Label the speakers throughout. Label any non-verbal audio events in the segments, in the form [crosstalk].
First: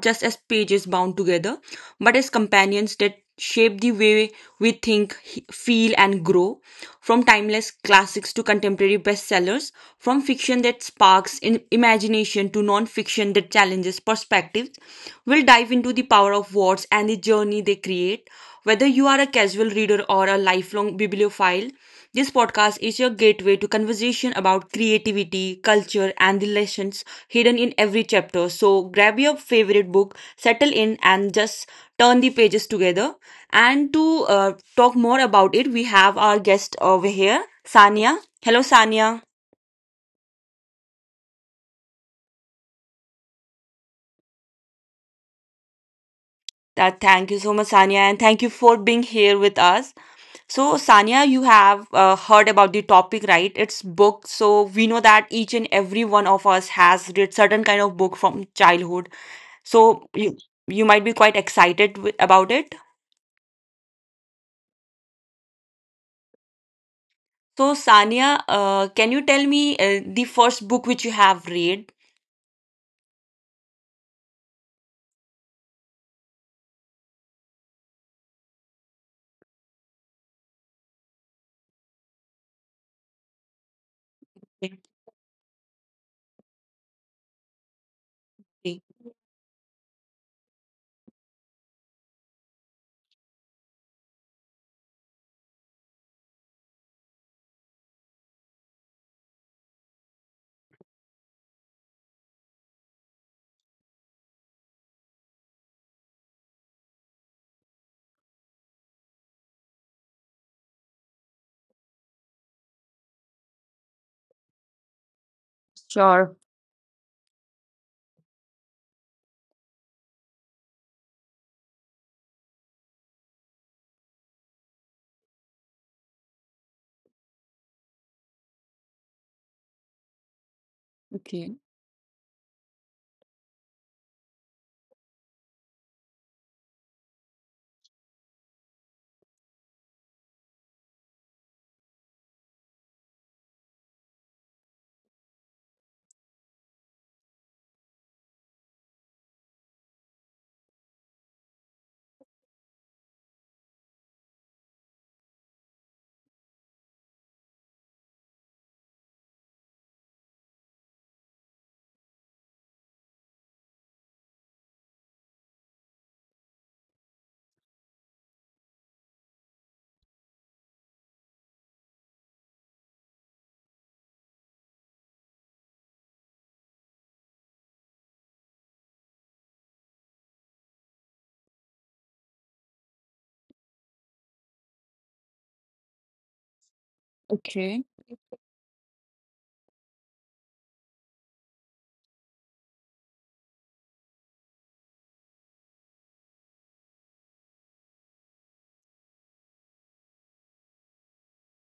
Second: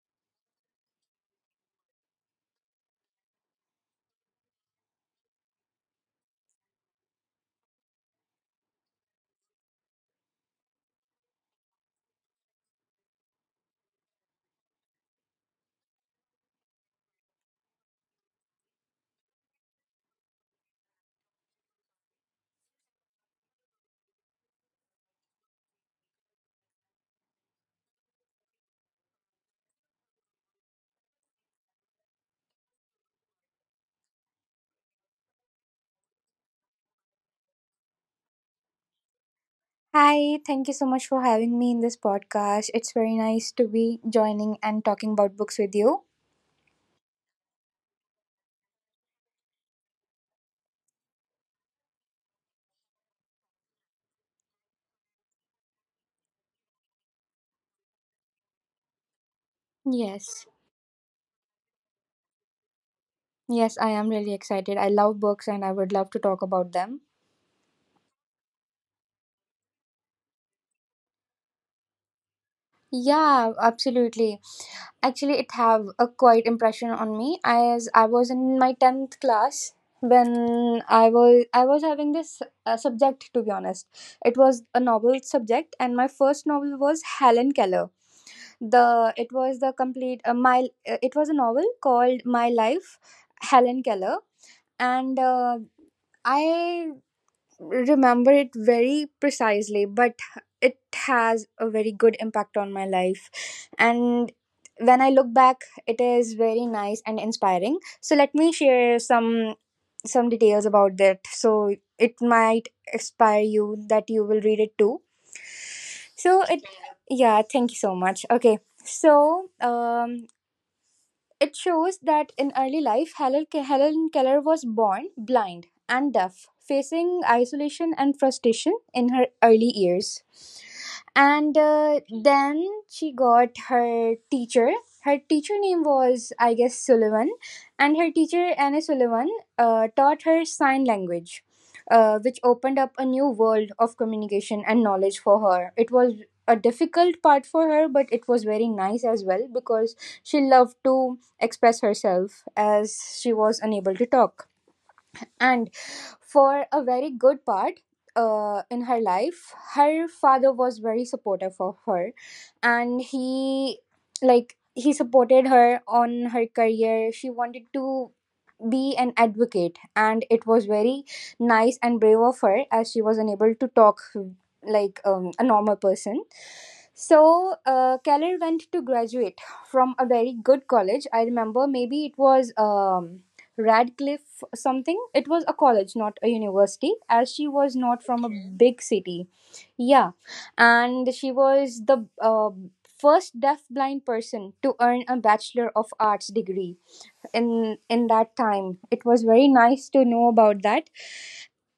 Speaker 1: just as pages bound together, but as companions that shape the way we think, feel, and grow. From timeless classics to contemporary bestsellers, from fiction that sparks in imagination to non fiction that challenges perspectives, we'll dive into the power of words and the journey they create. Whether you are a casual reader or a lifelong bibliophile, this podcast is your gateway to conversation about creativity, culture, and the lessons hidden in every chapter. So grab your favorite book, settle in, and just turn the pages together. And to talk more about it, we have our guest over here, Sania. Hello, Sania.
Speaker 2: Hi, thank you so much for having me in this podcast. It's very nice to be joining and talking about books with you.
Speaker 1: That thank you so much, Sania, and thank you for being here with us. So, Sanya, you have heard about the topic, right? It's book. So, we know that each and every one of us has read certain kind of book from childhood. So, you,
Speaker 2: Yes.
Speaker 1: you might be quite excited about it.
Speaker 2: Yes, I am really excited. I love books and I would love to talk about them.
Speaker 1: So, Sanya, can you tell me the first book which you have read?
Speaker 2: Yeah, absolutely. Actually, it have a quite impression on me as I was in my 10th class when I was having this subject to be honest. It was a novel subject and my first novel was Helen Keller.
Speaker 1: Okay.
Speaker 2: The it was the complete my it was a novel called My Life, Helen Keller. And I remember it very precisely, but it has a very good impact on my life. And when I look back, it is very nice and inspiring. So let me share some details about that, so it might inspire you that you will read it too. So it, yeah, thank you so much. Okay. So it shows that in early life, Helen Keller was born blind and deaf, facing isolation and frustration in her early years.
Speaker 1: Okay.
Speaker 2: And then she got her teacher. Her teacher name was, I guess, Sullivan. And her teacher Anna Sullivan taught her sign language, which opened up a new world of communication and knowledge for her. It was a difficult part for her, but it was very nice as well because she loved to express herself as she was unable to talk. And for a very good part in her life, her father was very supportive of her, and he, like, he supported her on her career. She wanted to be an advocate, and it was very nice and brave of her as she was unable to talk like a normal person. So, Keller went to graduate from a very good college. I remember maybe it was Radcliffe something. It was a college, not a university, as she was not from a, okay, big city. Yeah. And she was the first deaf blind person to earn a bachelor of arts degree in that time. It was very nice to know about that.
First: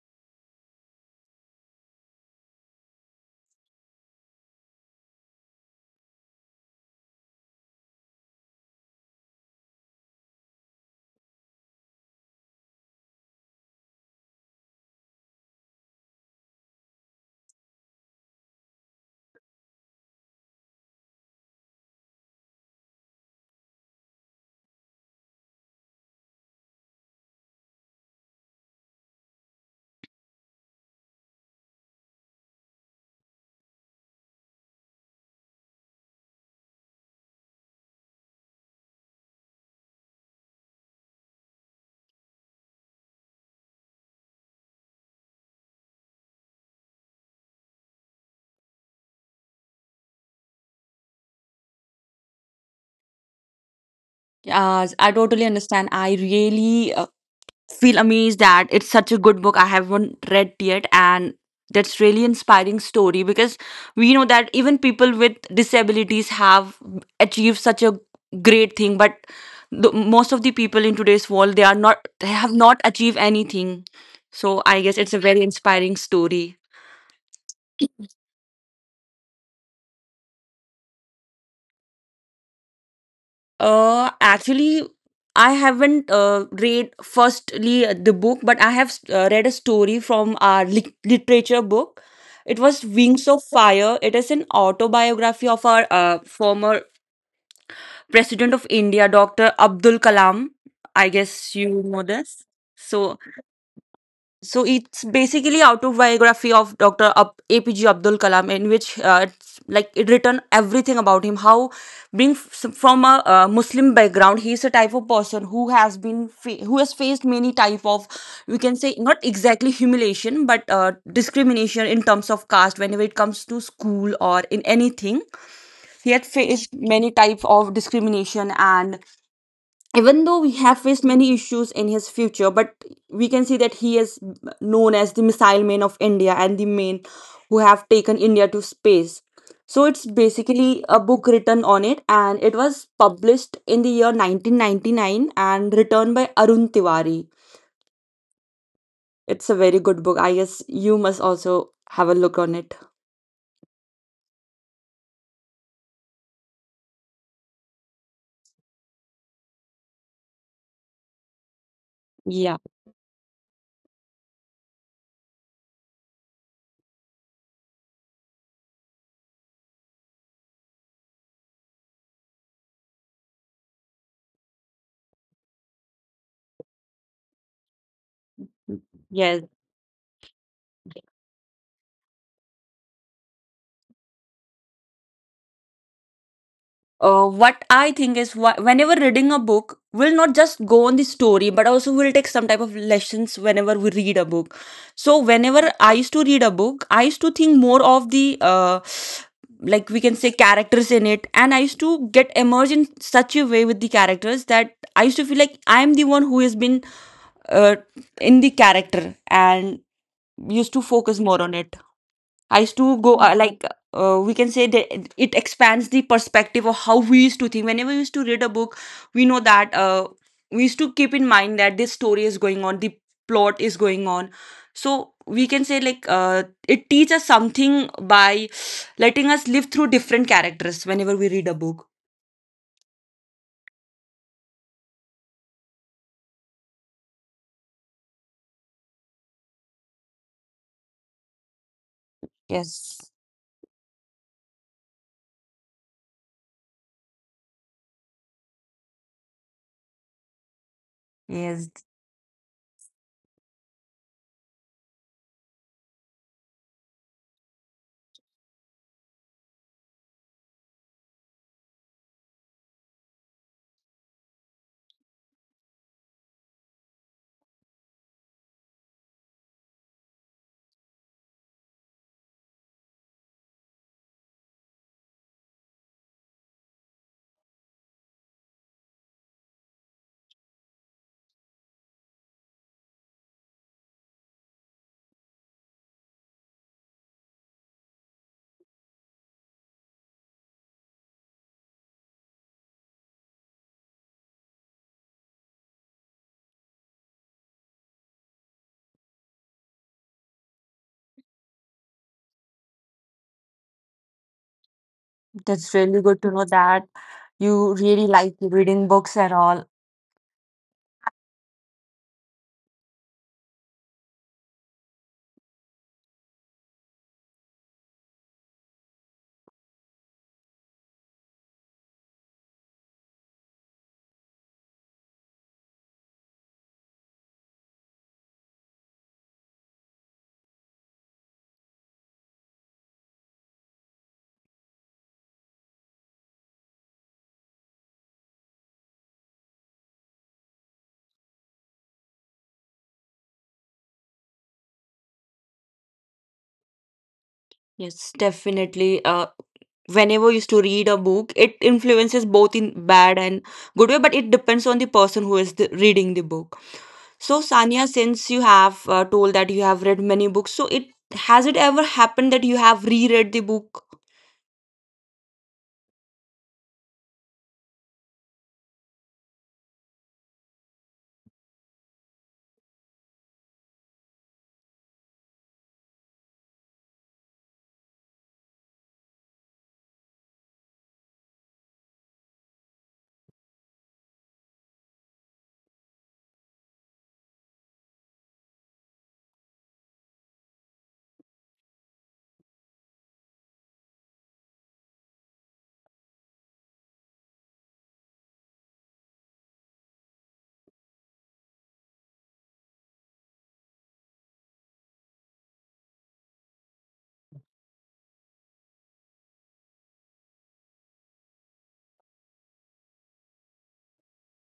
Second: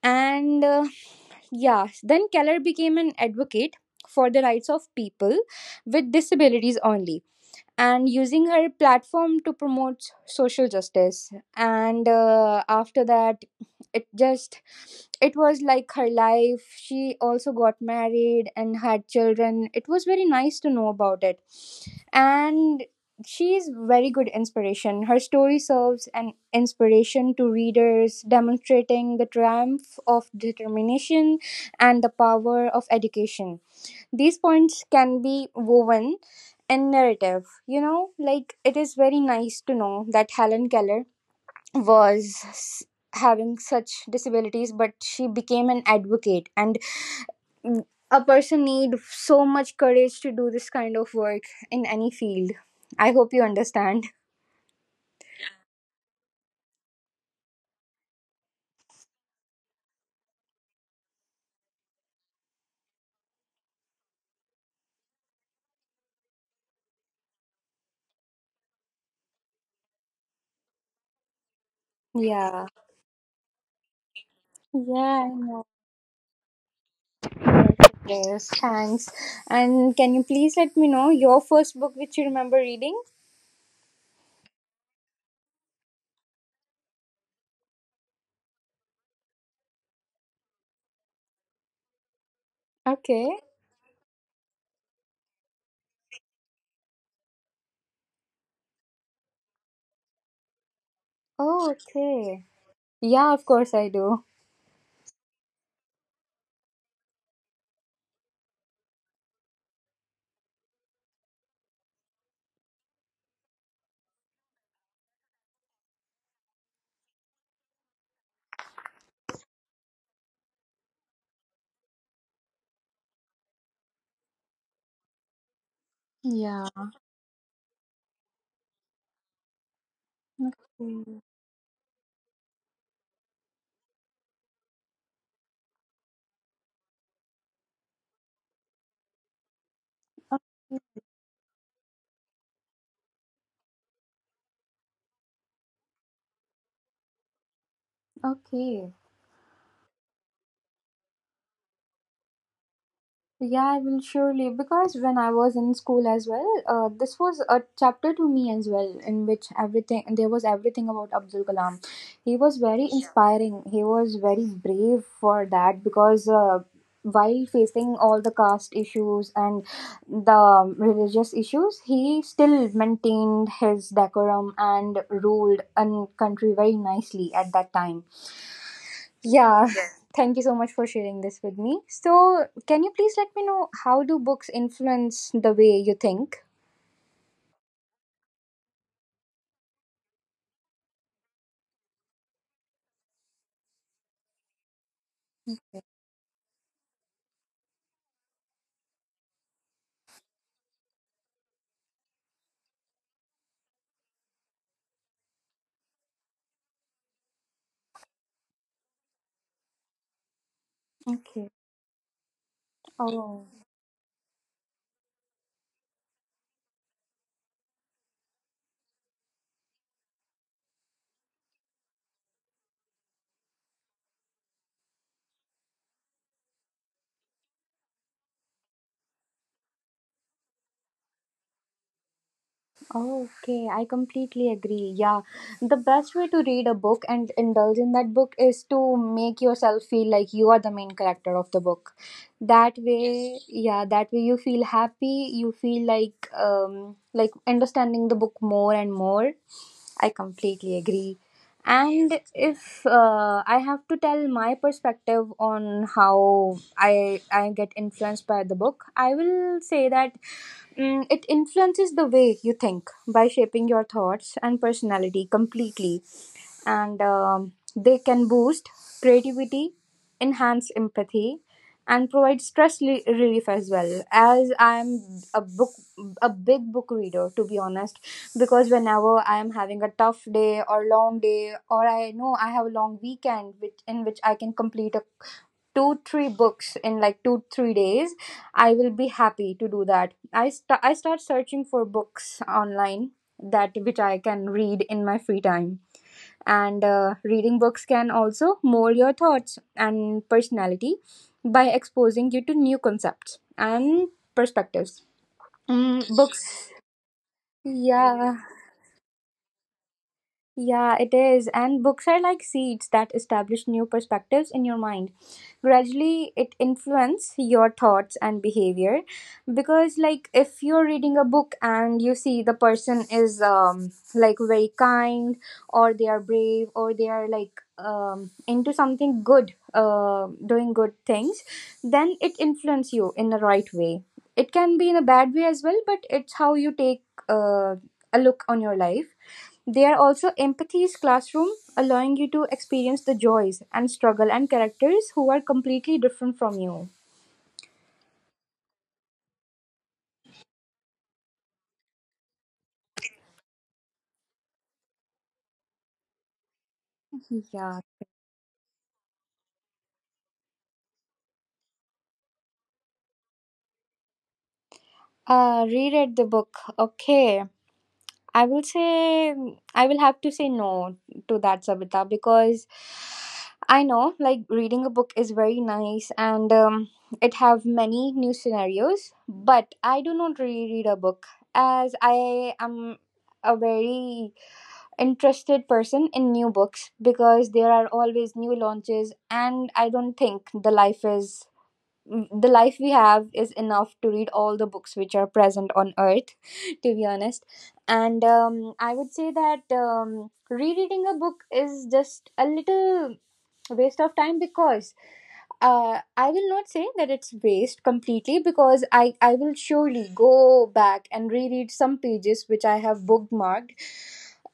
Speaker 2: And yeah, then Keller became an advocate for the rights of people with disabilities only, and using her platform to promote social justice. And after that, it just, it was like her life. She also got married and had children. It was very nice to know about it. And she is very good inspiration. Her story serves an inspiration to readers, demonstrating the triumph of determination and the power of education. These points can be woven in narrative. You know, like, it is very nice to know that Helen Keller was having such disabilities, but she became an advocate, and a person need so much courage to do this kind of work in any field. I hope you understand.
Speaker 1: I totally understand. I really feel amazed that it's such a good book I haven't read yet, and that's really inspiring story, because we know that even people with disabilities have achieved such a great thing, but the, most of the people in today's world they are not, they have
Speaker 2: Yeah.
Speaker 1: not achieved anything, so I guess it's a very
Speaker 2: Yeah.
Speaker 1: inspiring story.
Speaker 2: Yes, thanks. And can you please let me know your first book which you remember reading?
Speaker 1: Actually, I haven't read firstly the book, but I have read a story from our literature book. It was Wings
Speaker 2: Okay.
Speaker 1: of Fire. It is an autobiography of our former President of India, Dr. Abdul Kalam. I guess
Speaker 2: Oh,
Speaker 1: you know this.
Speaker 2: okay.
Speaker 1: So
Speaker 2: Yeah, of course I do.
Speaker 1: so it's basically autobiography of Dr. APJ Abdul Kalam, in which it's like it written everything about him. How being from a Muslim background, he is a type of person who has been who has faced many type of, we can say, not exactly humiliation, but discrimination in terms of caste. Whenever it comes to school or in anything, he had
Speaker 2: Yeah.
Speaker 1: faced many type of discrimination, and even though we have faced
Speaker 2: Mm.
Speaker 1: many issues in his future, but we can see that he is known as the missile man of India, and the man who have taken India to space. So it's basically a book written on it, and it was published in the year 1999 and written by Arun Tiwari.
Speaker 2: Okay.
Speaker 1: It's a very good book, I guess you must also have a look on it.
Speaker 2: Yeah, I will surely, because when I was in school as well, this was a chapter to me as well, in which everything, there was everything about Abdul Kalam. He
Speaker 1: Yeah.
Speaker 2: was very, yeah, inspiring. He was very brave for that because while facing all the caste issues and the religious issues, he still maintained his decorum and ruled a country very nicely at that time.
Speaker 1: Yes,
Speaker 2: Yeah. Yes. [laughs] Thank you so much for sharing this with me. So, can you please let me know how do books influence the way you think?
Speaker 1: what I think is whenever reading a book, we'll not just go on the story, but also we'll take some type of lessons whenever we read a book. So, whenever I used to read a book, I used to think more of the like we can say characters in it, and I used to get immersed in such a way with the characters that I used to feel like I am the one who has been uh, in the character and used to focus more
Speaker 2: Okay.
Speaker 1: on it. I used to go
Speaker 2: Oh,
Speaker 1: like we can say that it expands the perspective of how we used to think. Whenever we used to read a book, we know that we used to keep in mind that this story is going on, the plot is going on. So we can say like it teaches us something by letting us live through different characters whenever we read a book.
Speaker 2: okay. I completely agree. Yeah. The best way to read a book and indulge in that book is to make yourself feel like you are the main character of the book. That way,
Speaker 1: Yes,
Speaker 2: yes, yeah, that way you feel happy, you feel like understanding the book more and more. I completely agree.
Speaker 1: yes,
Speaker 2: And if I have to tell my perspective on how I get influenced by the book, I will say that, mm, it influences the way you think by shaping your thoughts and personality completely. And they can boost creativity, enhance empathy, and provide relief as well. As I'm a book, a big book reader, to be honest, because whenever I am having a tough day or long day, or I know I have a long weekend, which in which I can complete a two three books in like two three days, I will be happy to do that. I start searching for books online that which I can read in my free time. And reading books can also mold your thoughts and personality by exposing you to new concepts and perspectives.
Speaker 1: that's
Speaker 2: Mm,
Speaker 1: really good to know
Speaker 2: books,
Speaker 1: that you really
Speaker 2: yeah.
Speaker 1: like reading books and all.
Speaker 2: Yeah, it is. And books are like seeds that establish new perspectives in your mind. Gradually, it influence your thoughts and behavior, because like, if you're reading a book and you see the person is like very kind, or they are brave, or they are like into something good, uh, doing good things, then it influence you in the right way. It can be in a bad way as well, but it's how you take uh, a look on your life. They are also Empathy's classroom, allowing you to experience the joys and struggle and characters who are completely different from you.
Speaker 1: Yes, definitely. Whenever you used to read a book, it influences both in bad and good way, but it depends on the person who is the, reading the book. So,
Speaker 2: Yeah.
Speaker 1: Sanya, since you have told that you have read many books, so it has it ever happened that you have reread the book?
Speaker 2: Reread the book. Okay. I will say, I will have to say no to that, Savita, because I know, like, reading a book is very nice and it have many new scenarios, but I do not reread a book as I am a very interested person in new books, because there are always new launches and I don't think the life is, the life we have is enough to read all the books which are present on earth, [laughs] to be honest. And I would say that rereading a book is just a little waste of time because, I will not say that it's waste completely because I will surely go back and reread some pages which I have bookmarked.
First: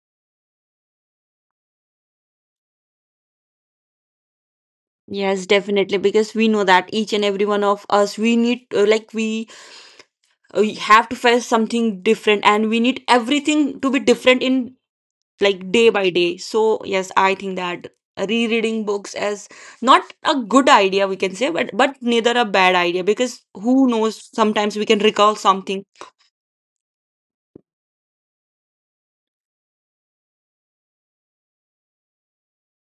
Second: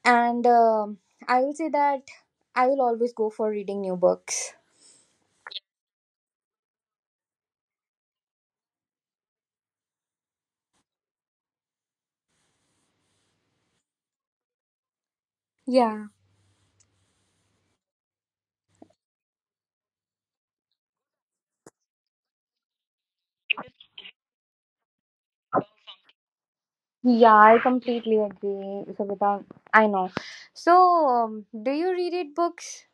Speaker 2: And I will say that I will always go for reading new books.
Speaker 1: Yes, definitely, because we know that each and every one of us, we need, like, we have to face something different and we need everything to be different in like day
Speaker 2: Yeah.
Speaker 1: by day. So yes, I think that rereading books is not a good idea, we can say, but neither a bad idea, because who knows, sometimes we can recall something.
Speaker 2: Yeah, I completely agree, Savita. I know. So, do you reread books?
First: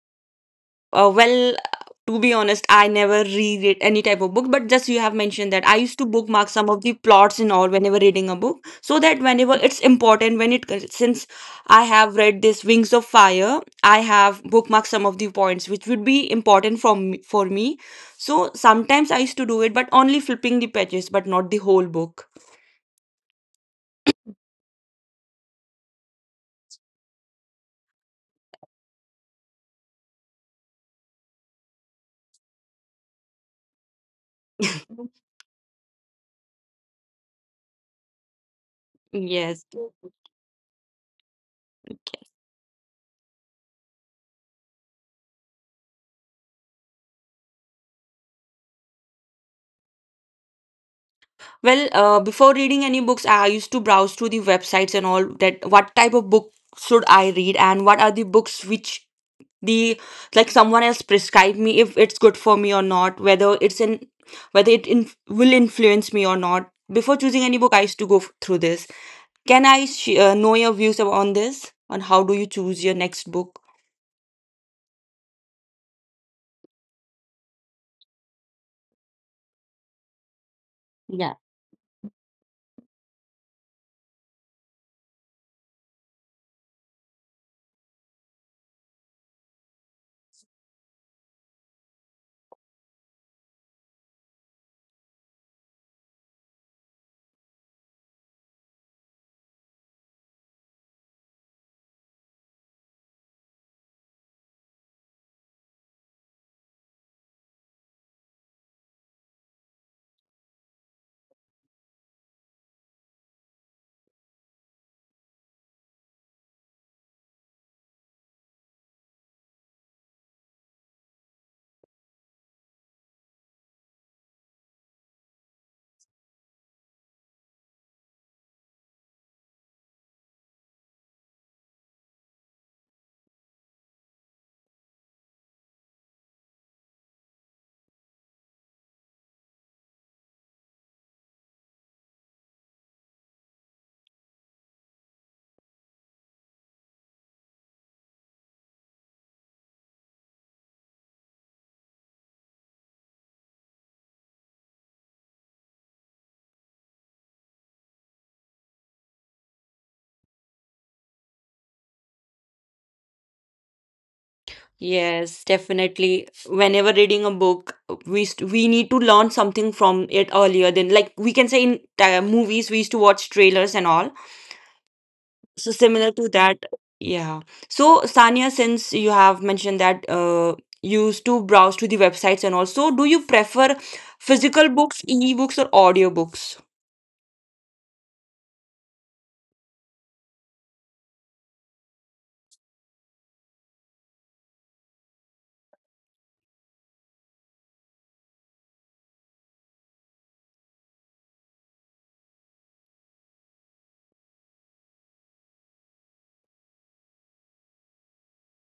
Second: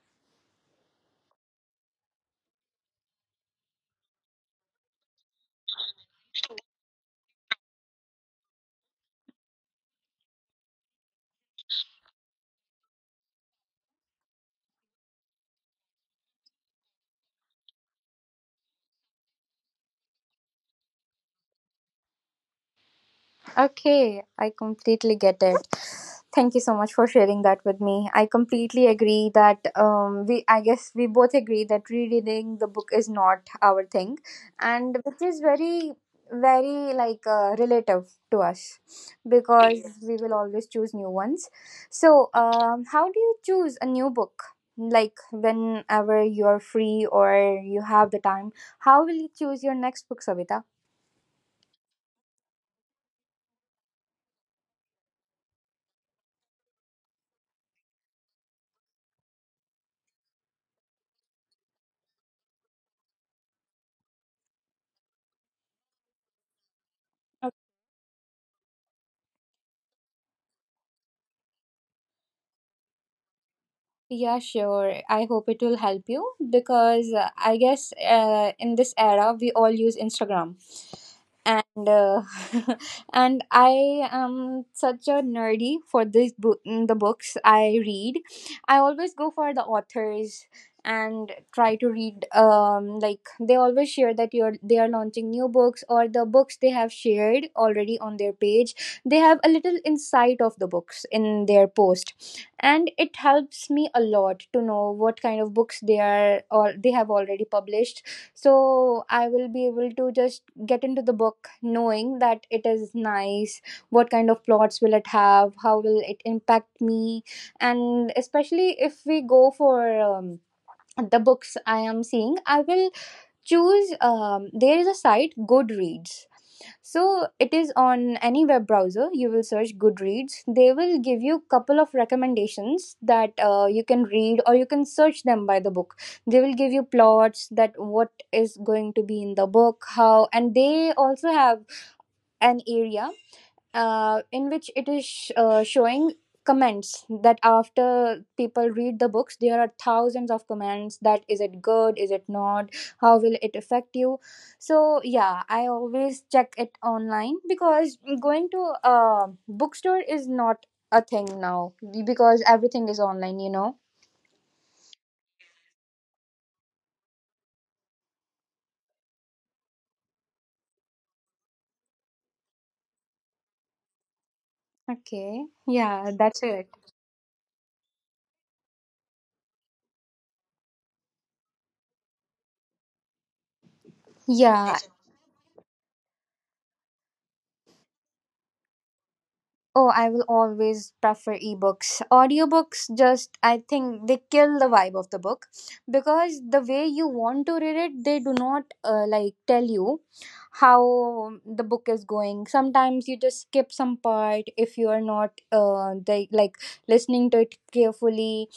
Speaker 1: Well, to be honest, I never read it, any type of book, but just you have mentioned that I used to bookmark some of the plots and all whenever reading a book, so that whenever it's important, when it since I have read this Wings of Fire, I have bookmarked some of the points which would be important for me. So sometimes I used to do it, but only flipping the pages, but not the whole book.
Speaker 2: Okay, I completely get it. Thank you so much for sharing that with me. I completely agree that we, I guess, we both agree that rereading the book is not our thing, and which
Speaker 1: [laughs]
Speaker 2: is very, very like relative to us
Speaker 1: Yes.
Speaker 2: because, yeah, we will always choose new ones. So, how do you choose a new book? Like whenever you're free or you have the time, how will you choose your next book, Savita?
Speaker 1: Well, before reading any books, I used to browse through the websites and all that. What type of book should I read, and what are the books which the like someone else prescribed me, if it's good for me or not, whether it's in whether it in, will influence me or not. Before choosing any book, I used to go through this. Can I know your views on this? On how do you choose your next book?
Speaker 2: Yeah, sure. I hope it will help you because I guess in this era we all use Instagram and [laughs] and I am such a nerdy for this book, the books I read. I always go for the authors and try to read like they always share that you're they are launching new books, or the books they have shared already on their page, they have a little insight of the books in their post. And it helps me a lot to know what kind of books they are, or they have already published. So I will be able to just get into the book knowing that it is nice, what kind of plots will it have, how will it impact me. And especially if we go for the books I am seeing, I will choose there is a site Goodreads. So it is on any web browser, you will search Goodreads, they will give you couple of recommendations that you can read, or you can search them by the book. They will give you plots that what is going to be in the book how, and they also have an area in which it is showing comments that after people read the books, there are thousands of comments, that is it good, is it not, how will it affect you. So yeah, I always check it online, because going to a bookstore is not a thing now, because everything is online, you know.
Speaker 1: Yes, definitely. Whenever reading a book, we st we need to learn something from it earlier than, like we can say in movies we used to watch trailers and all.
Speaker 2: Okay.
Speaker 1: So similar
Speaker 2: Yeah,
Speaker 1: to
Speaker 2: that's
Speaker 1: that,
Speaker 2: it.
Speaker 1: yeah. So Sanya, since you have mentioned that you used to browse to the websites and also, do you prefer physical
Speaker 2: Yeah.
Speaker 1: books, e-books, or audiobooks?
Speaker 2: Oh, I will always prefer ebooks. Audiobooks, just I think they kill the vibe of the book, because the way you want to read it, they do not like tell you how the book is going. Sometimes you just skip some part if you are not like listening to it carefully,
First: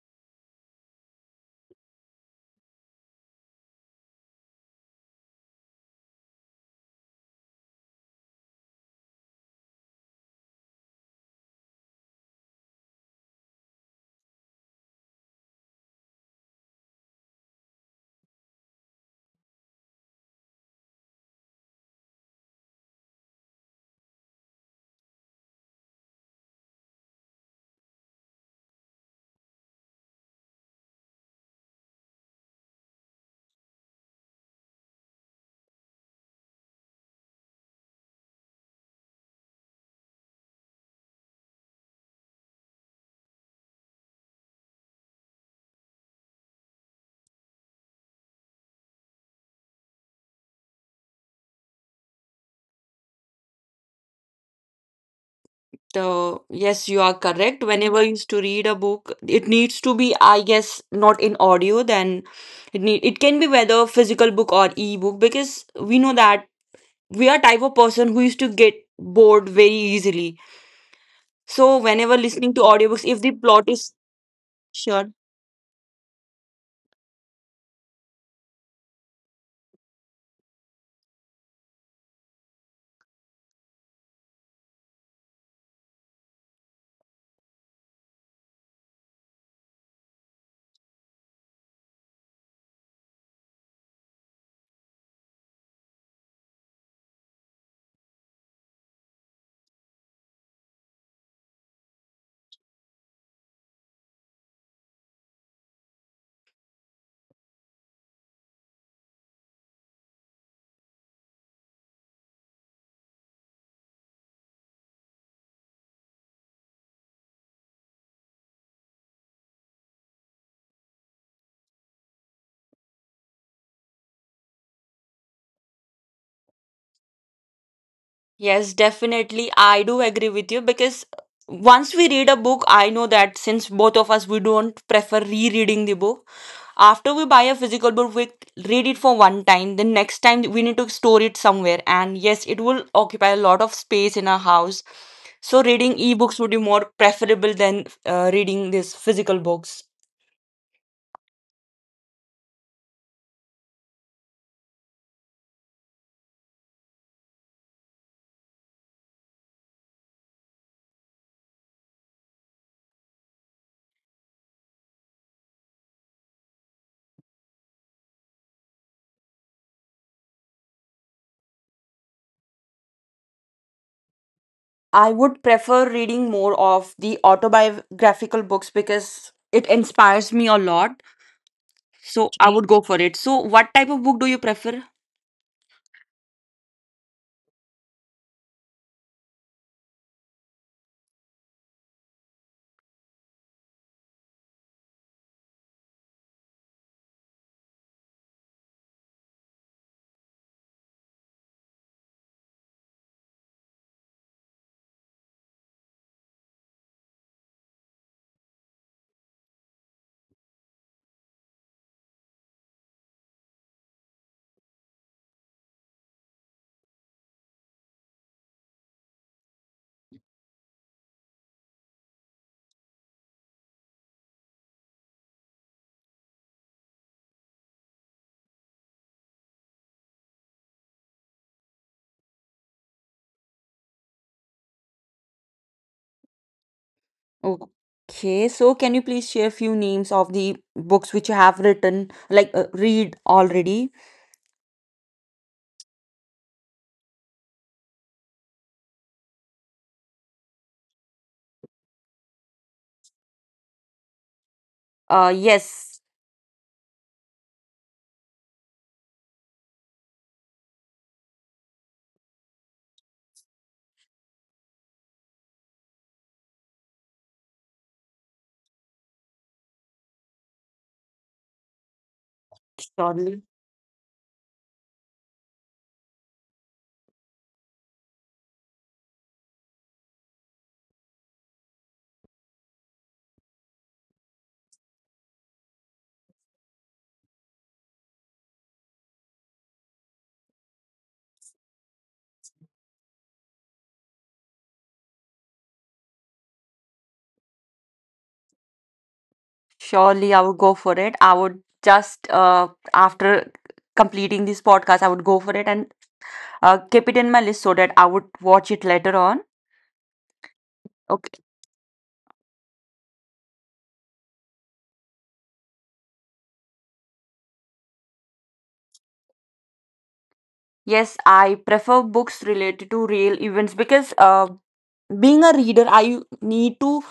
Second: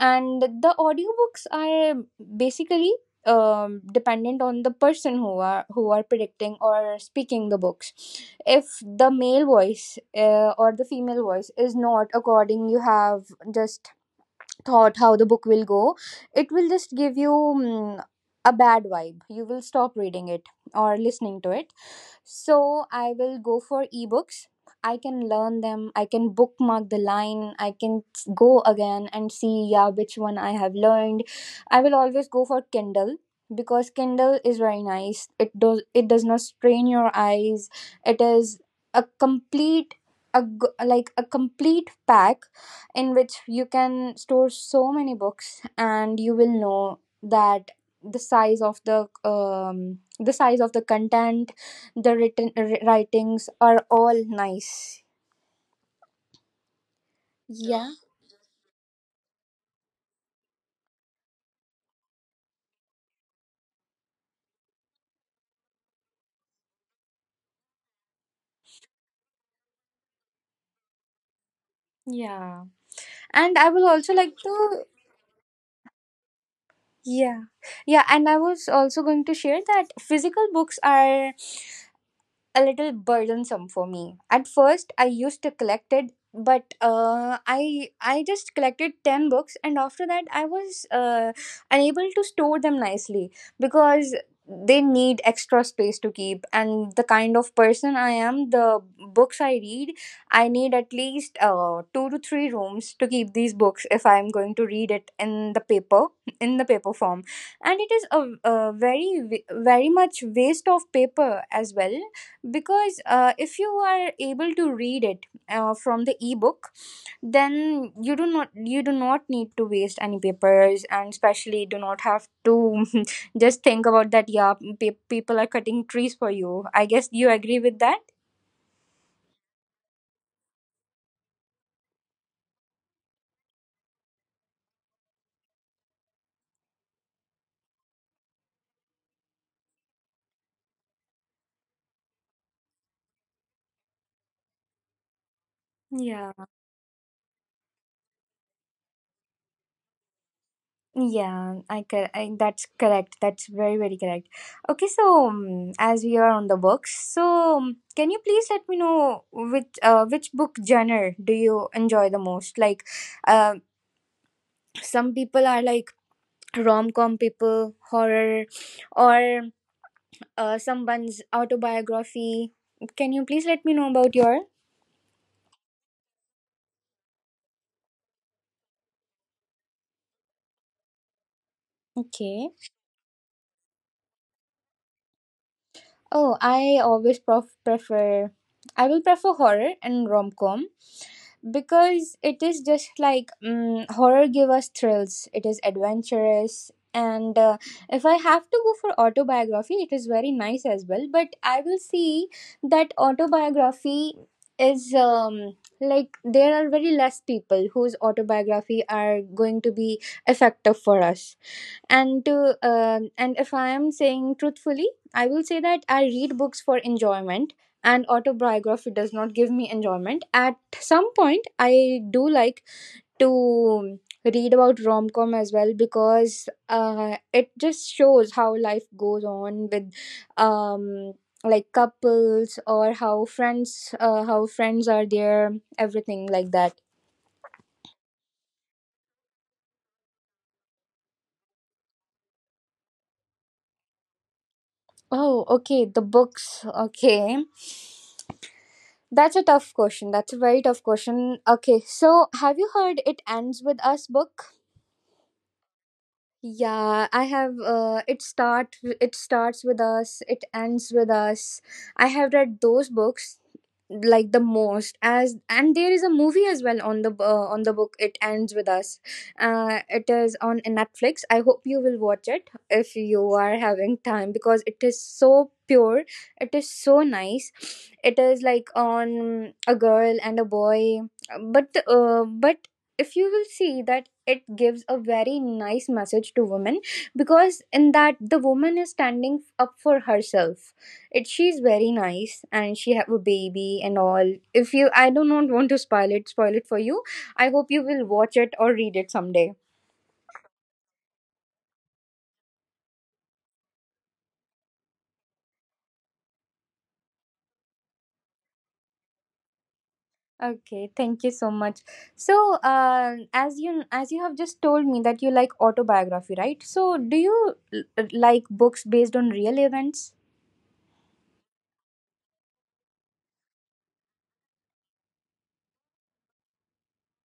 Speaker 2: and the audiobooks are basically dependent on the person who are predicting or speaking the books. If the male voice or the female voice is not according, you have just thought how the book will go, it will just give you a bad vibe, you will stop reading it or listening to it. So I will go for ebooks, I can learn them, I can bookmark the line, I can go again and see, yeah, which one I have learned. I will always go for Kindle because Kindle is very nice. It does not strain your eyes. It is a complete, like a complete pack in which you can store so many books, and you will know that the size of the content, the written writings are all nice.
Speaker 1: So yes, you are correct.
Speaker 2: Yeah,
Speaker 1: Whenever I used to read a book, it needs to be, I guess, not in audio. Then it need it can be whether physical book or e-book, because we know that we are type of person who used to get bored very easily. So whenever listening to
Speaker 2: yeah,
Speaker 1: audiobooks, if the
Speaker 2: and
Speaker 1: plot
Speaker 2: I will
Speaker 1: is
Speaker 2: also like to.
Speaker 1: sure,
Speaker 2: Yeah, yeah, and I was also going to share that physical books are a little burdensome for me. At first, I used to collect it, but I just collected 10 books, and after that, I was unable to store them nicely because they need extra space to keep, and the kind of person I am, the books I read, I need at least two to three rooms to keep these books if I am going to read it in the paper form. And it is a very much waste of paper as well, because if you are able to read it from the ebook, then you do not need to waste any papers, and especially do not have to [laughs] just think about that. Yeah, people are cutting trees for you, I guess you agree with that.
Speaker 1: yes, definitely, I do agree with you, because once we read a book, I know that since both of us we don't prefer rereading the book. After we buy a physical book, we read it for one time. Then next time we need to store it somewhere. And yes, it will occupy a lot of space in our house. So reading
Speaker 2: Yeah,
Speaker 1: ebooks would be more preferable than reading these physical books.
Speaker 2: yeah, I, that's correct, that's very very correct. Okay, so as we are on the books, so can you please let me know which book genre do you enjoy the most, like um some people are like rom com people, horror, or someone's autobiography. Can you please let me know about your?
Speaker 1: I would prefer reading more of the autobiographical books because it inspires me a lot. So
Speaker 2: Okay.
Speaker 1: I, okay, would go for it. So what type of book do you prefer?
Speaker 2: Oh, I always prefer. I will prefer horror and rom com because it is just like horror give us thrills, it is adventurous, and if I have to go for autobiography, it is very nice as well, but I will see that autobiography is like there are very less people whose autobiography are going to be effective for us. And to um and if I am saying truthfully, I will say that I read books for enjoyment, and autobiography does not give me enjoyment. At some point I do like to read about rom-com as well because it just shows how life goes on with um like couples, or how friends how friends are there, everything like that.
Speaker 1: Okay, so can you please share a few names of the books which you have written, like read already?
Speaker 2: Oh, okay, the books, okay. That's a tough question. That's a very tough question. Okay, so have you heard "It Ends with Us" book?
Speaker 1: Yes,
Speaker 2: Yeah, I have. It starts with us. It ends with us. I have read those books, like, the most as, and there is a movie as well on the on the book, It Ends with Us. It is on Netflix, I hope you will watch it if you
Speaker 1: surely,
Speaker 2: are having time because it is so pure, it is so nice. It is like on a girl and a boy, but if you will see, that it gives a very nice message to women, because in that the woman is standing up for herself, it she's very nice and she have a baby and all. If you I do not want to spoil it for you. I hope you will watch it or read it someday.
Speaker 1: surely I would go for it. I would just after completing this podcast, I would go for it and keep it in my list so that I would watch it later on.
Speaker 2: Okay, thank you so
Speaker 1: Okay.
Speaker 2: much. So, as you have just told me that you like autobiography, right? So, do you like books based on real events?
Speaker 1: Yes, I prefer books related to real events, because being a reader, I need to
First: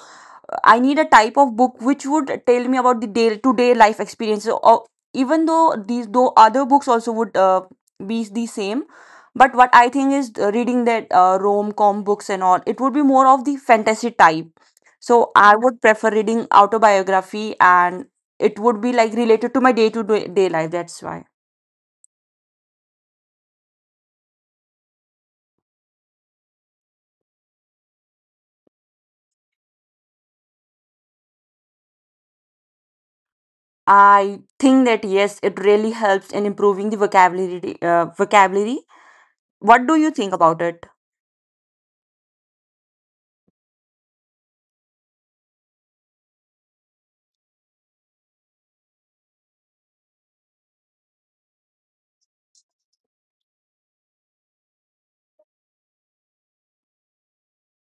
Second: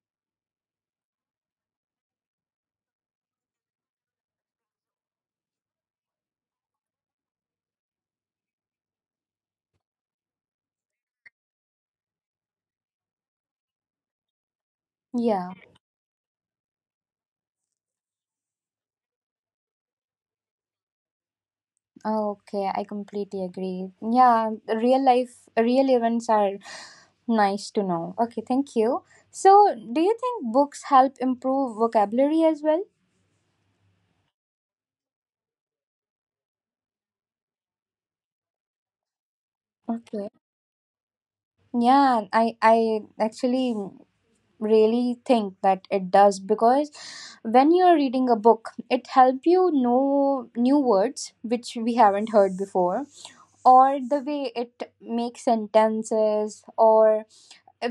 Speaker 1: I need a type of book which would tell me about the day to day life experiences. Or even though these though other books also would be the same, but what I think is reading that rom com books and all, it would be more of the fantasy type. So
Speaker 2: Yeah.
Speaker 1: I would prefer reading autobiography, and it would be like related to my day to day life. That's why.
Speaker 2: Okay, I completely agree. Yeah, real life, real events are nice to know. Okay, thank you. So, do you think books help improve vocabulary as well?
Speaker 1: I think that yes, it really helps in improving the vocabulary. Vocabulary. What do you
Speaker 2: Okay.
Speaker 1: think about it?
Speaker 2: Yeah, I actually really think that it does, because when you're reading a book, it helps you know new words which we haven't heard before, or the way it makes sentences, or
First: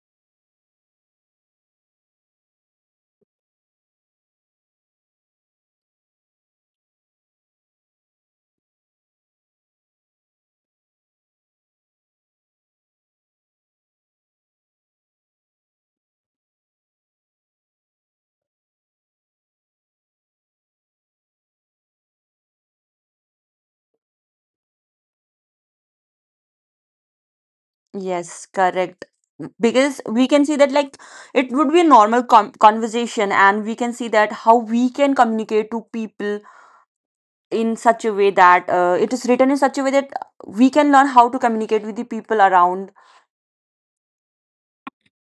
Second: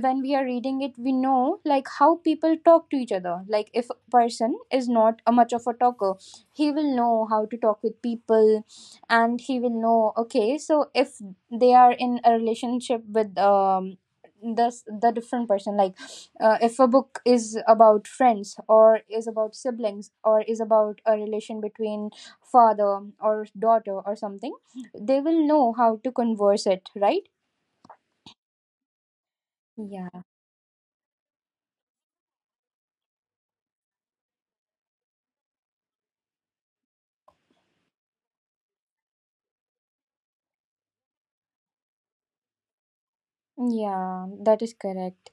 Speaker 2: when we are reading it we know, like, how people talk to each other. Like, if a person is not a much of a talker, he will know how to talk with people, and he will know, okay, so if they are in a relationship with the the different person. Like, if a book is about friends, or is about siblings, or is about a relation between father or daughter or something, they will know how to converse it, right?
Speaker 1: Yes, correct. Because
Speaker 2: Yeah.
Speaker 1: we can see that, like, it would be a normal conversation, and we can see that how we can communicate to people in such a way that it is written in such a way that we can learn how to communicate with the people around.
Speaker 2: Yeah, that is correct.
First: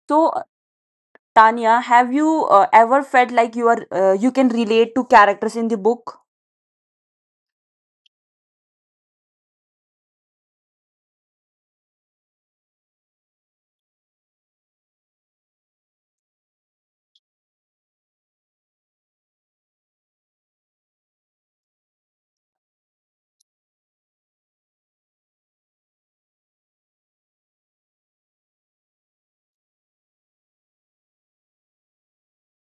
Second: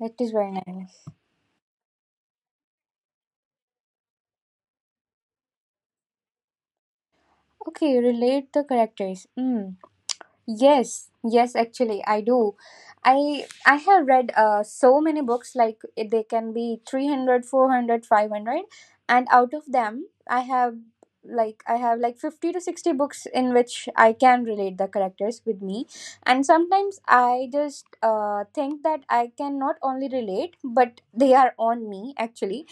Speaker 2: That
Speaker 1: So,
Speaker 2: is very nice.
Speaker 1: Tanya, have you ever felt like you are you can relate to characters in the book?
Speaker 2: Okay, relate the characters. Hmm. Yes, yes, actually, I do. I have read so many books, like, they can be 300, 400, 500, and out of them I have, like, 50 to 60 books in which I can relate the characters with me, and sometimes I just think that I can not only relate, but they are on me actually,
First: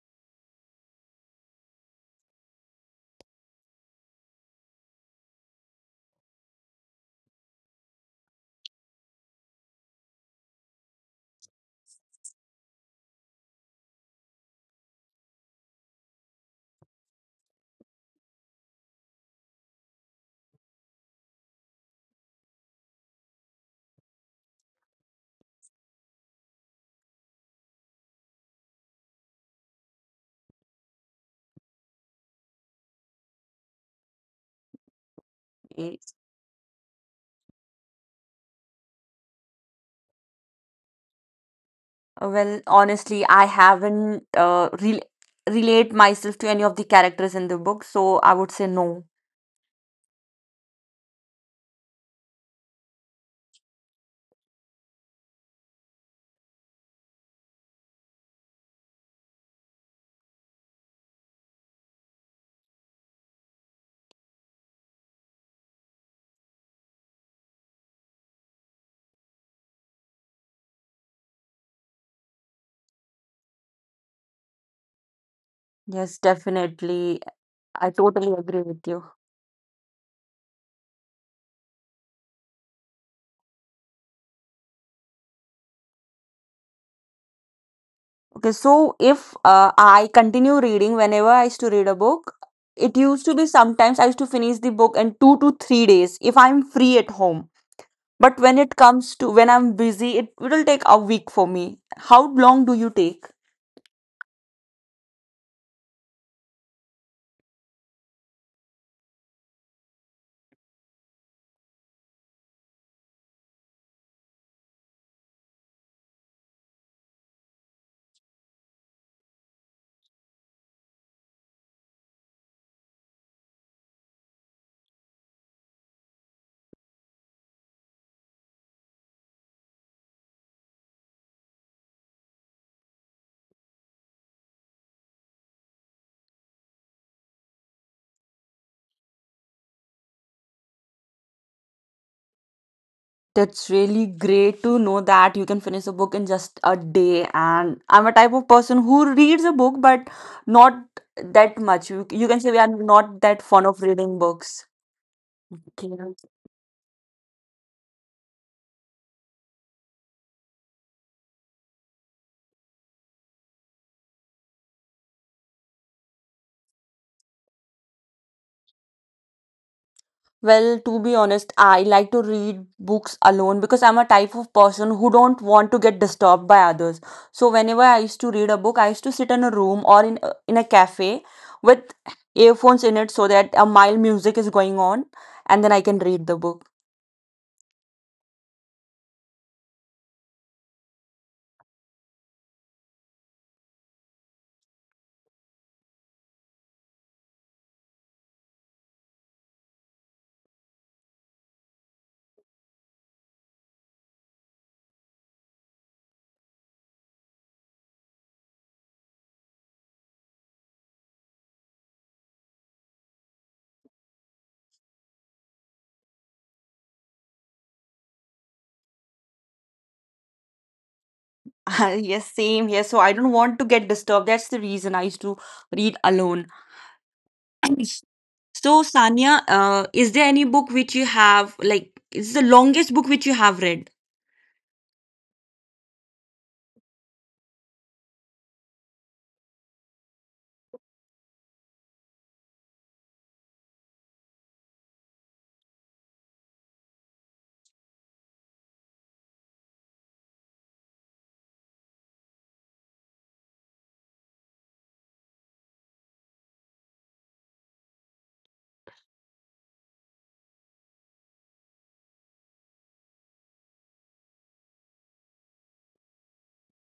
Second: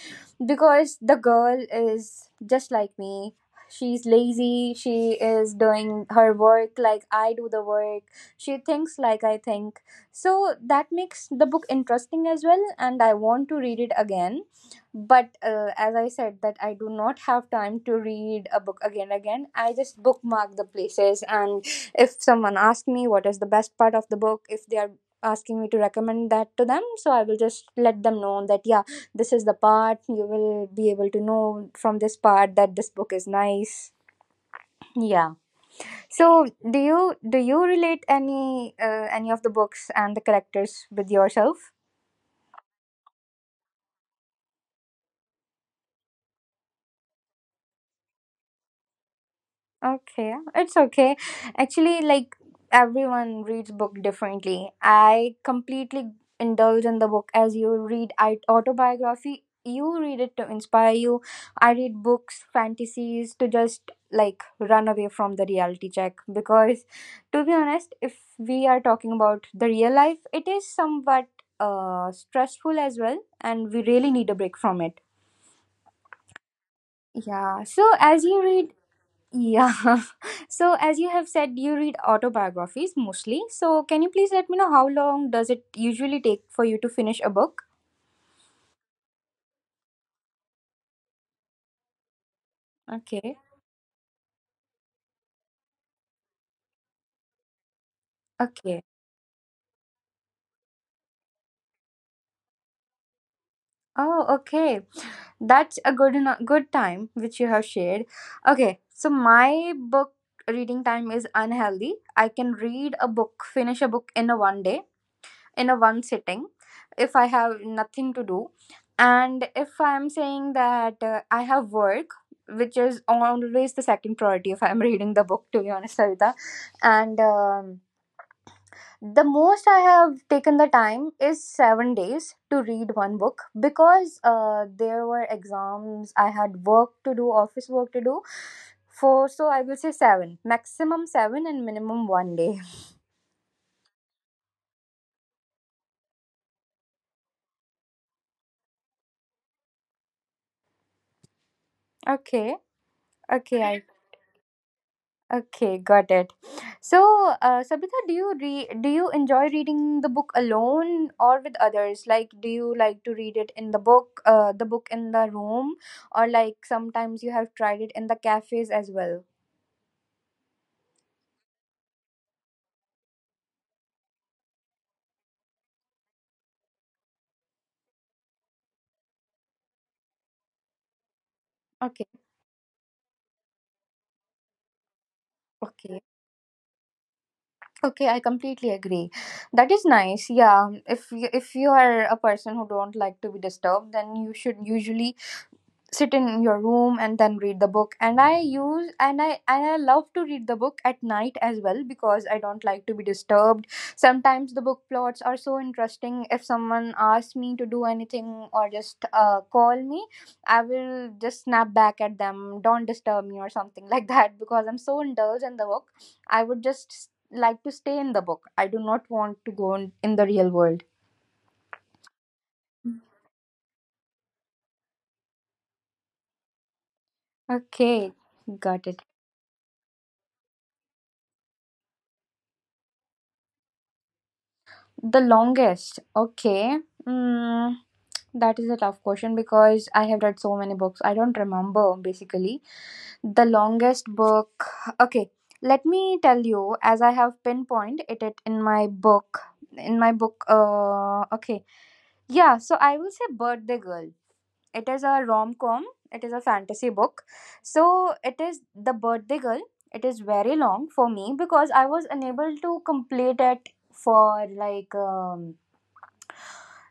Speaker 2: because the girl is just like me, she's lazy, she is doing her work like I do the work, she thinks like I think, so that makes the book interesting as well, and I want to read it again. But as I said, that I do not have time to read a book again, again I just bookmark the places, and if someone asks me what is the best part of the book, if they are asking me to recommend that to them, so I will just let them know that, yeah, this is the part, you will be able to know from this part that this book is nice, yeah.
Speaker 1: Yes.
Speaker 2: So do you relate any of the books and the characters with yourself?
Speaker 1: Well, honestly, I haven't relate myself to any of the characters in the book, so I would say no.
Speaker 2: Okay, it's okay. Actually, like, everyone reads book differently. I completely indulge in the book as you read. I autobiography. You read it to inspire you. I read books, fantasies, to just, like, run away from the reality check, because, to be honest, if we are talking about the real life, it is somewhat stressful as well, and we really need a break from it.
Speaker 1: Yes, definitely.
Speaker 2: Yeah, so
Speaker 1: I
Speaker 2: as
Speaker 1: totally
Speaker 2: you
Speaker 1: agree
Speaker 2: read.
Speaker 1: with you.
Speaker 2: Yeah. [laughs] So, as you have said, you read autobiographies mostly. So, can you please let me know how long does it usually take for you to finish a book?
Speaker 1: Okay, so if I continue reading whenever I used to read a book, it used
Speaker 2: Okay.
Speaker 1: to be sometimes I used to finish the book in 2 to 3 days if I'm free at home. But when it
Speaker 2: Okay.
Speaker 1: comes to when I'm busy, it will take a week for me. How long do you take?
Speaker 2: Oh, okay. That's a good time which you have shared. Okay. So, my book reading time is unhealthy. I can read a book, finish a book, in a one day, in a one sitting, if I have nothing to do, and if I'm saying that I have work, which is always the second priority if I'm [laughs] reading the book, to be honest, Savita. And the most I have taken the time is 7 days to read one book, because there were exams, I had work to do, office work to do, for so I will say seven, maximum seven and minimum one day.
Speaker 1: That's really great to know that you can finish a book in just a day. And I'm a type of person who reads a book, but not that much. You
Speaker 2: [laughs]
Speaker 1: can say we are
Speaker 2: Okay,
Speaker 1: not that fond
Speaker 2: okay,
Speaker 1: of reading books. Okay.
Speaker 2: okay, got it. So, Sabita, do you enjoy reading the book alone or with others? Like, do you like to read it in the book in the room, or, like, sometimes you have tried it in the cafes as well?
Speaker 1: Well, to be honest, I like to read books alone, because I'm a type of person who don't want to get disturbed by others. So whenever I used to read a book, I used to sit in a room or in a cafe with
Speaker 2: Okay,
Speaker 1: earphones in it, so that a mild music is going on, and then I can
Speaker 2: okay,
Speaker 1: read the book.
Speaker 2: okay. I completely agree. That is nice. Yeah, if you are a person who don't like to be disturbed, then you should usually sit in your room and then read the book. And I use and I love to read the book at night as well, because I don't like to be disturbed. Sometimes the book plots are so interesting, if someone asks me to do anything or just call me, I will just snap back at them, don't disturb me or something [laughs] like that, because I'm so indulged in the book. I would just like to stay in the book, I do not want to go in the real world.
Speaker 1: [laughs] Yes, same here. So I don't want to get disturbed. That's the reason I used to read alone.
Speaker 2: Okay,
Speaker 1: [clears throat] So
Speaker 2: got it.
Speaker 1: Sanya, is there any book which you have like is the longest book which you have read?
Speaker 2: The longest. Okay. Mm, that is a tough question because I have read so many books. I don't remember basically. The longest book. Okay. Let me tell you, as I have pinpointed it in my book. In my book. Okay. Yeah. So I will say Birthday Girl. It is a rom com, it is a fantasy book. So it is The Birthday Girl. It is very long for me because I was unable to complete it for, like,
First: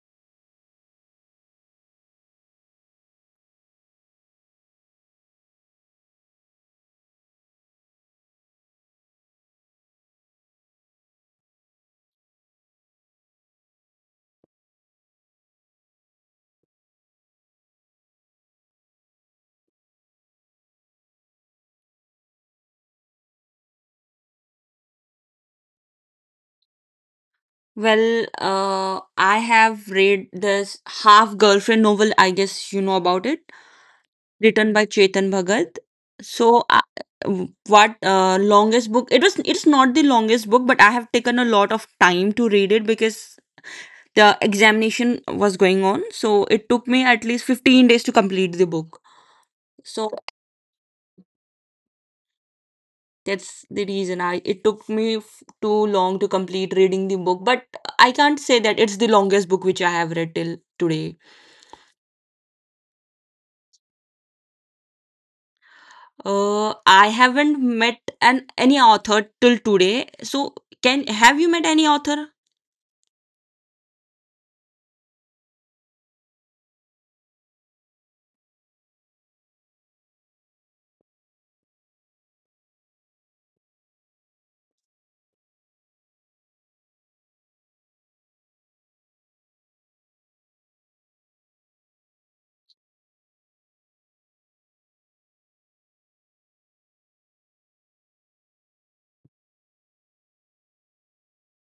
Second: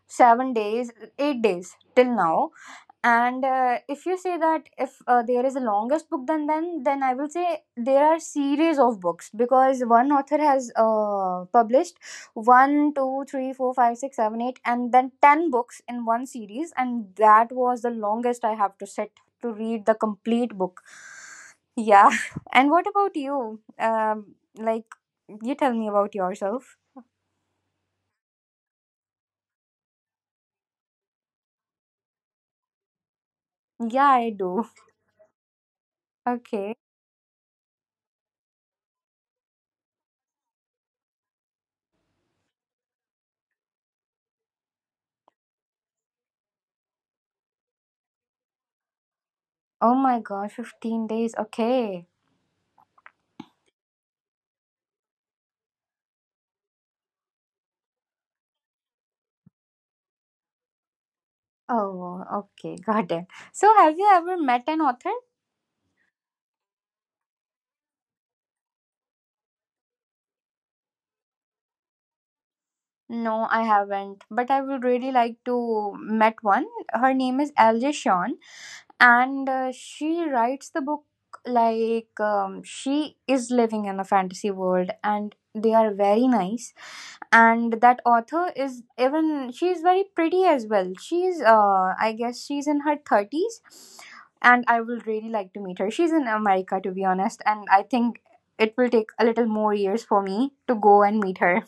Speaker 2: 7 days, 8 days till now. And if you say that, if there is a longest book, then I will say there are series of books because one author has published one, two, three, four, five, six, seven, eight, and then 10 books in one series, and that was the longest I have to sit to read the complete book. Yeah. [laughs] And what about you? Like, you tell me about yourself.
Speaker 1: Well, I have read this Half Girlfriend novel, I guess you know about it,
Speaker 2: Yeah, I do.
Speaker 1: written
Speaker 2: [laughs]
Speaker 1: by Chetan Bhagat. So,
Speaker 2: Okay.
Speaker 1: what longest book? It was. It's not the longest book, but I have taken a lot of time to read it because the examination was going on. So it took me at least 15 days to complete the book.
Speaker 2: Oh
Speaker 1: So
Speaker 2: my god, 15 days. Okay.
Speaker 1: that's the reason I. It took me too long to complete reading the book, but I can't say that it's the longest book which I have read till today.
Speaker 2: Oh, okay. Got it. So, have you ever met an author?
Speaker 1: I haven't met an any author till today. So, can have you met any author?
Speaker 2: No, I haven't, but I would really like to met one. Her name is LJ Sean, and she writes the book, like, she is living in a fantasy world, and they are very nice. And that author is even she is very pretty as well. She's I guess she's in her 30s, and I will really like to meet her. She's in America, to be honest, and I think it will take a little more years for me to go and meet her.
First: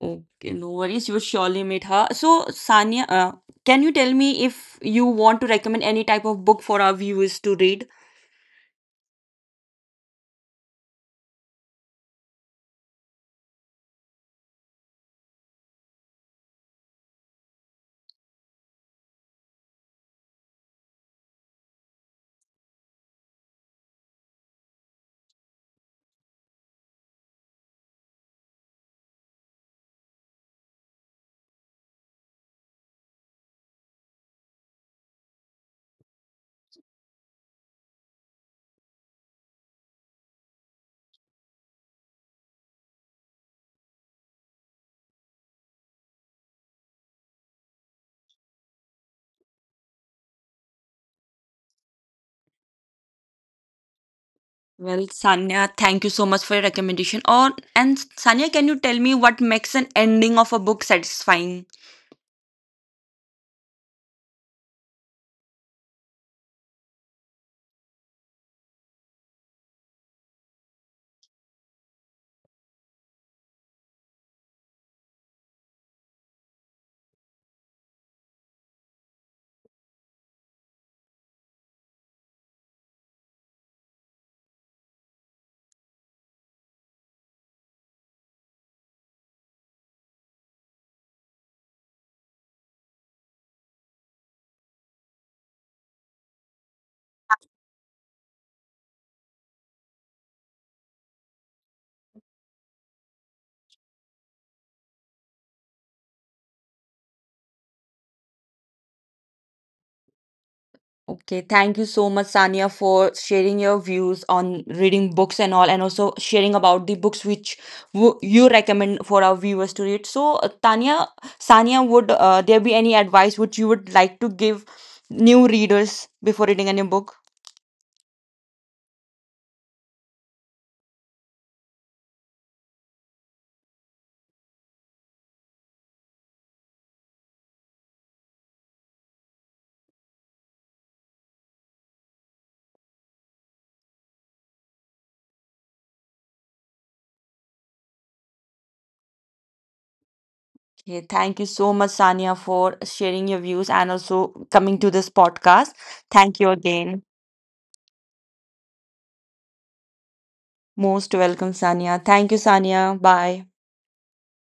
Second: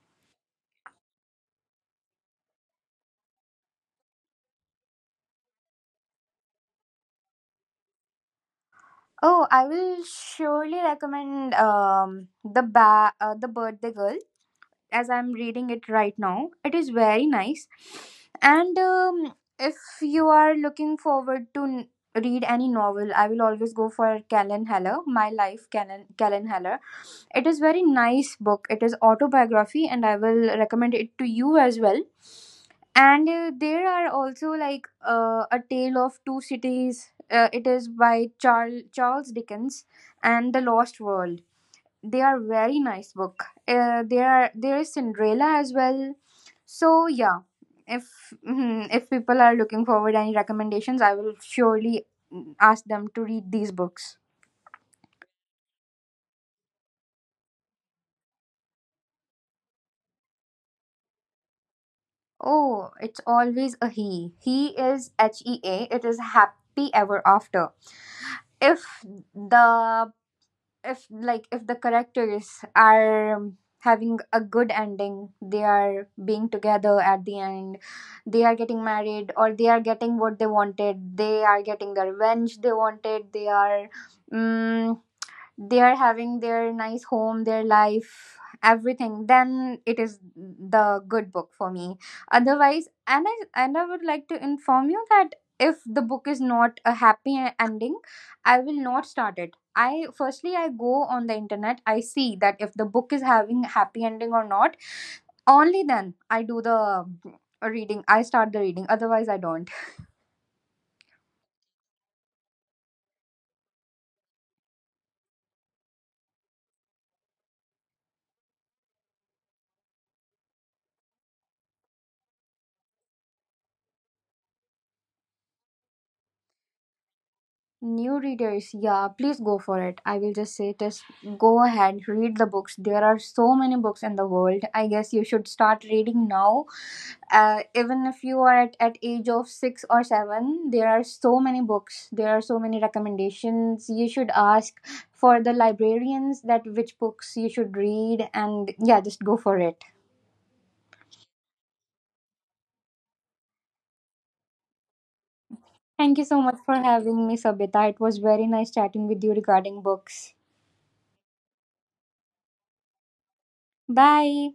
Speaker 1: Okay, no worries. You surely meet her. So, Sanya, can you tell me if you want to recommend any type of book for our viewers to read?
Speaker 2: Oh, I will surely recommend the Birthday Girl, as I'm reading it right now. It is very nice, and if you are looking forward to read any novel, I will always go for Callan Heller. My life, Callan Heller, it is very nice book, it is autobiography, and I will recommend it to you as well. And there are also, like, A Tale of Two Cities, it is by Charles Dickens, and The Lost World. They are very nice book. There is Cinderella as well, so yeah, if, people are looking forward any recommendations, I will surely ask them to read these books.
Speaker 1: Well, Sanya, thank you so much for your recommendation. Or and Sanya, can you tell me what makes an ending of a book satisfying?
Speaker 2: Oh, it's always a he. He is HEA. It is happy ever after. If the if the characters are having a good ending, they are being together at the end, they are getting married, or they are getting what they wanted, they are getting the revenge they wanted, they are, mm, they are having their nice home, their life, everything, then it is the good book for me. Otherwise, and I would like to inform you that if the book is not a happy ending, I will not start it. I firstly I go on the internet, I see that if the book is having happy ending or not. Only then I do the reading. I start the reading. Otherwise, I don't.
Speaker 1: Okay, thank you so much, Sania, for sharing your views on reading books and all, and also sharing about the books which you recommend for our viewers to read. So, Tanya, Sania, would there be any advice which you would like to give new readers before reading any book?
Speaker 2: New readers, yeah, please go for it. I will just say, just go ahead, read the books. There are so many books in the world. I guess you should start reading now. Even if you are at age of 6 or 7, there are so many books. There are so many recommendations. You should ask for the librarians that which books you should read, and yeah, just go for it.
Speaker 1: Okay, thank you so much, Sania, for sharing your views and also coming to this podcast.
Speaker 2: Thank you so
Speaker 1: Thank you
Speaker 2: much for
Speaker 1: again.
Speaker 2: having me, Sabita. It was very nice chatting with you regarding books.
Speaker 1: Most welcome, Sania. Thank you, Sania. Bye.
Speaker 2: Bye.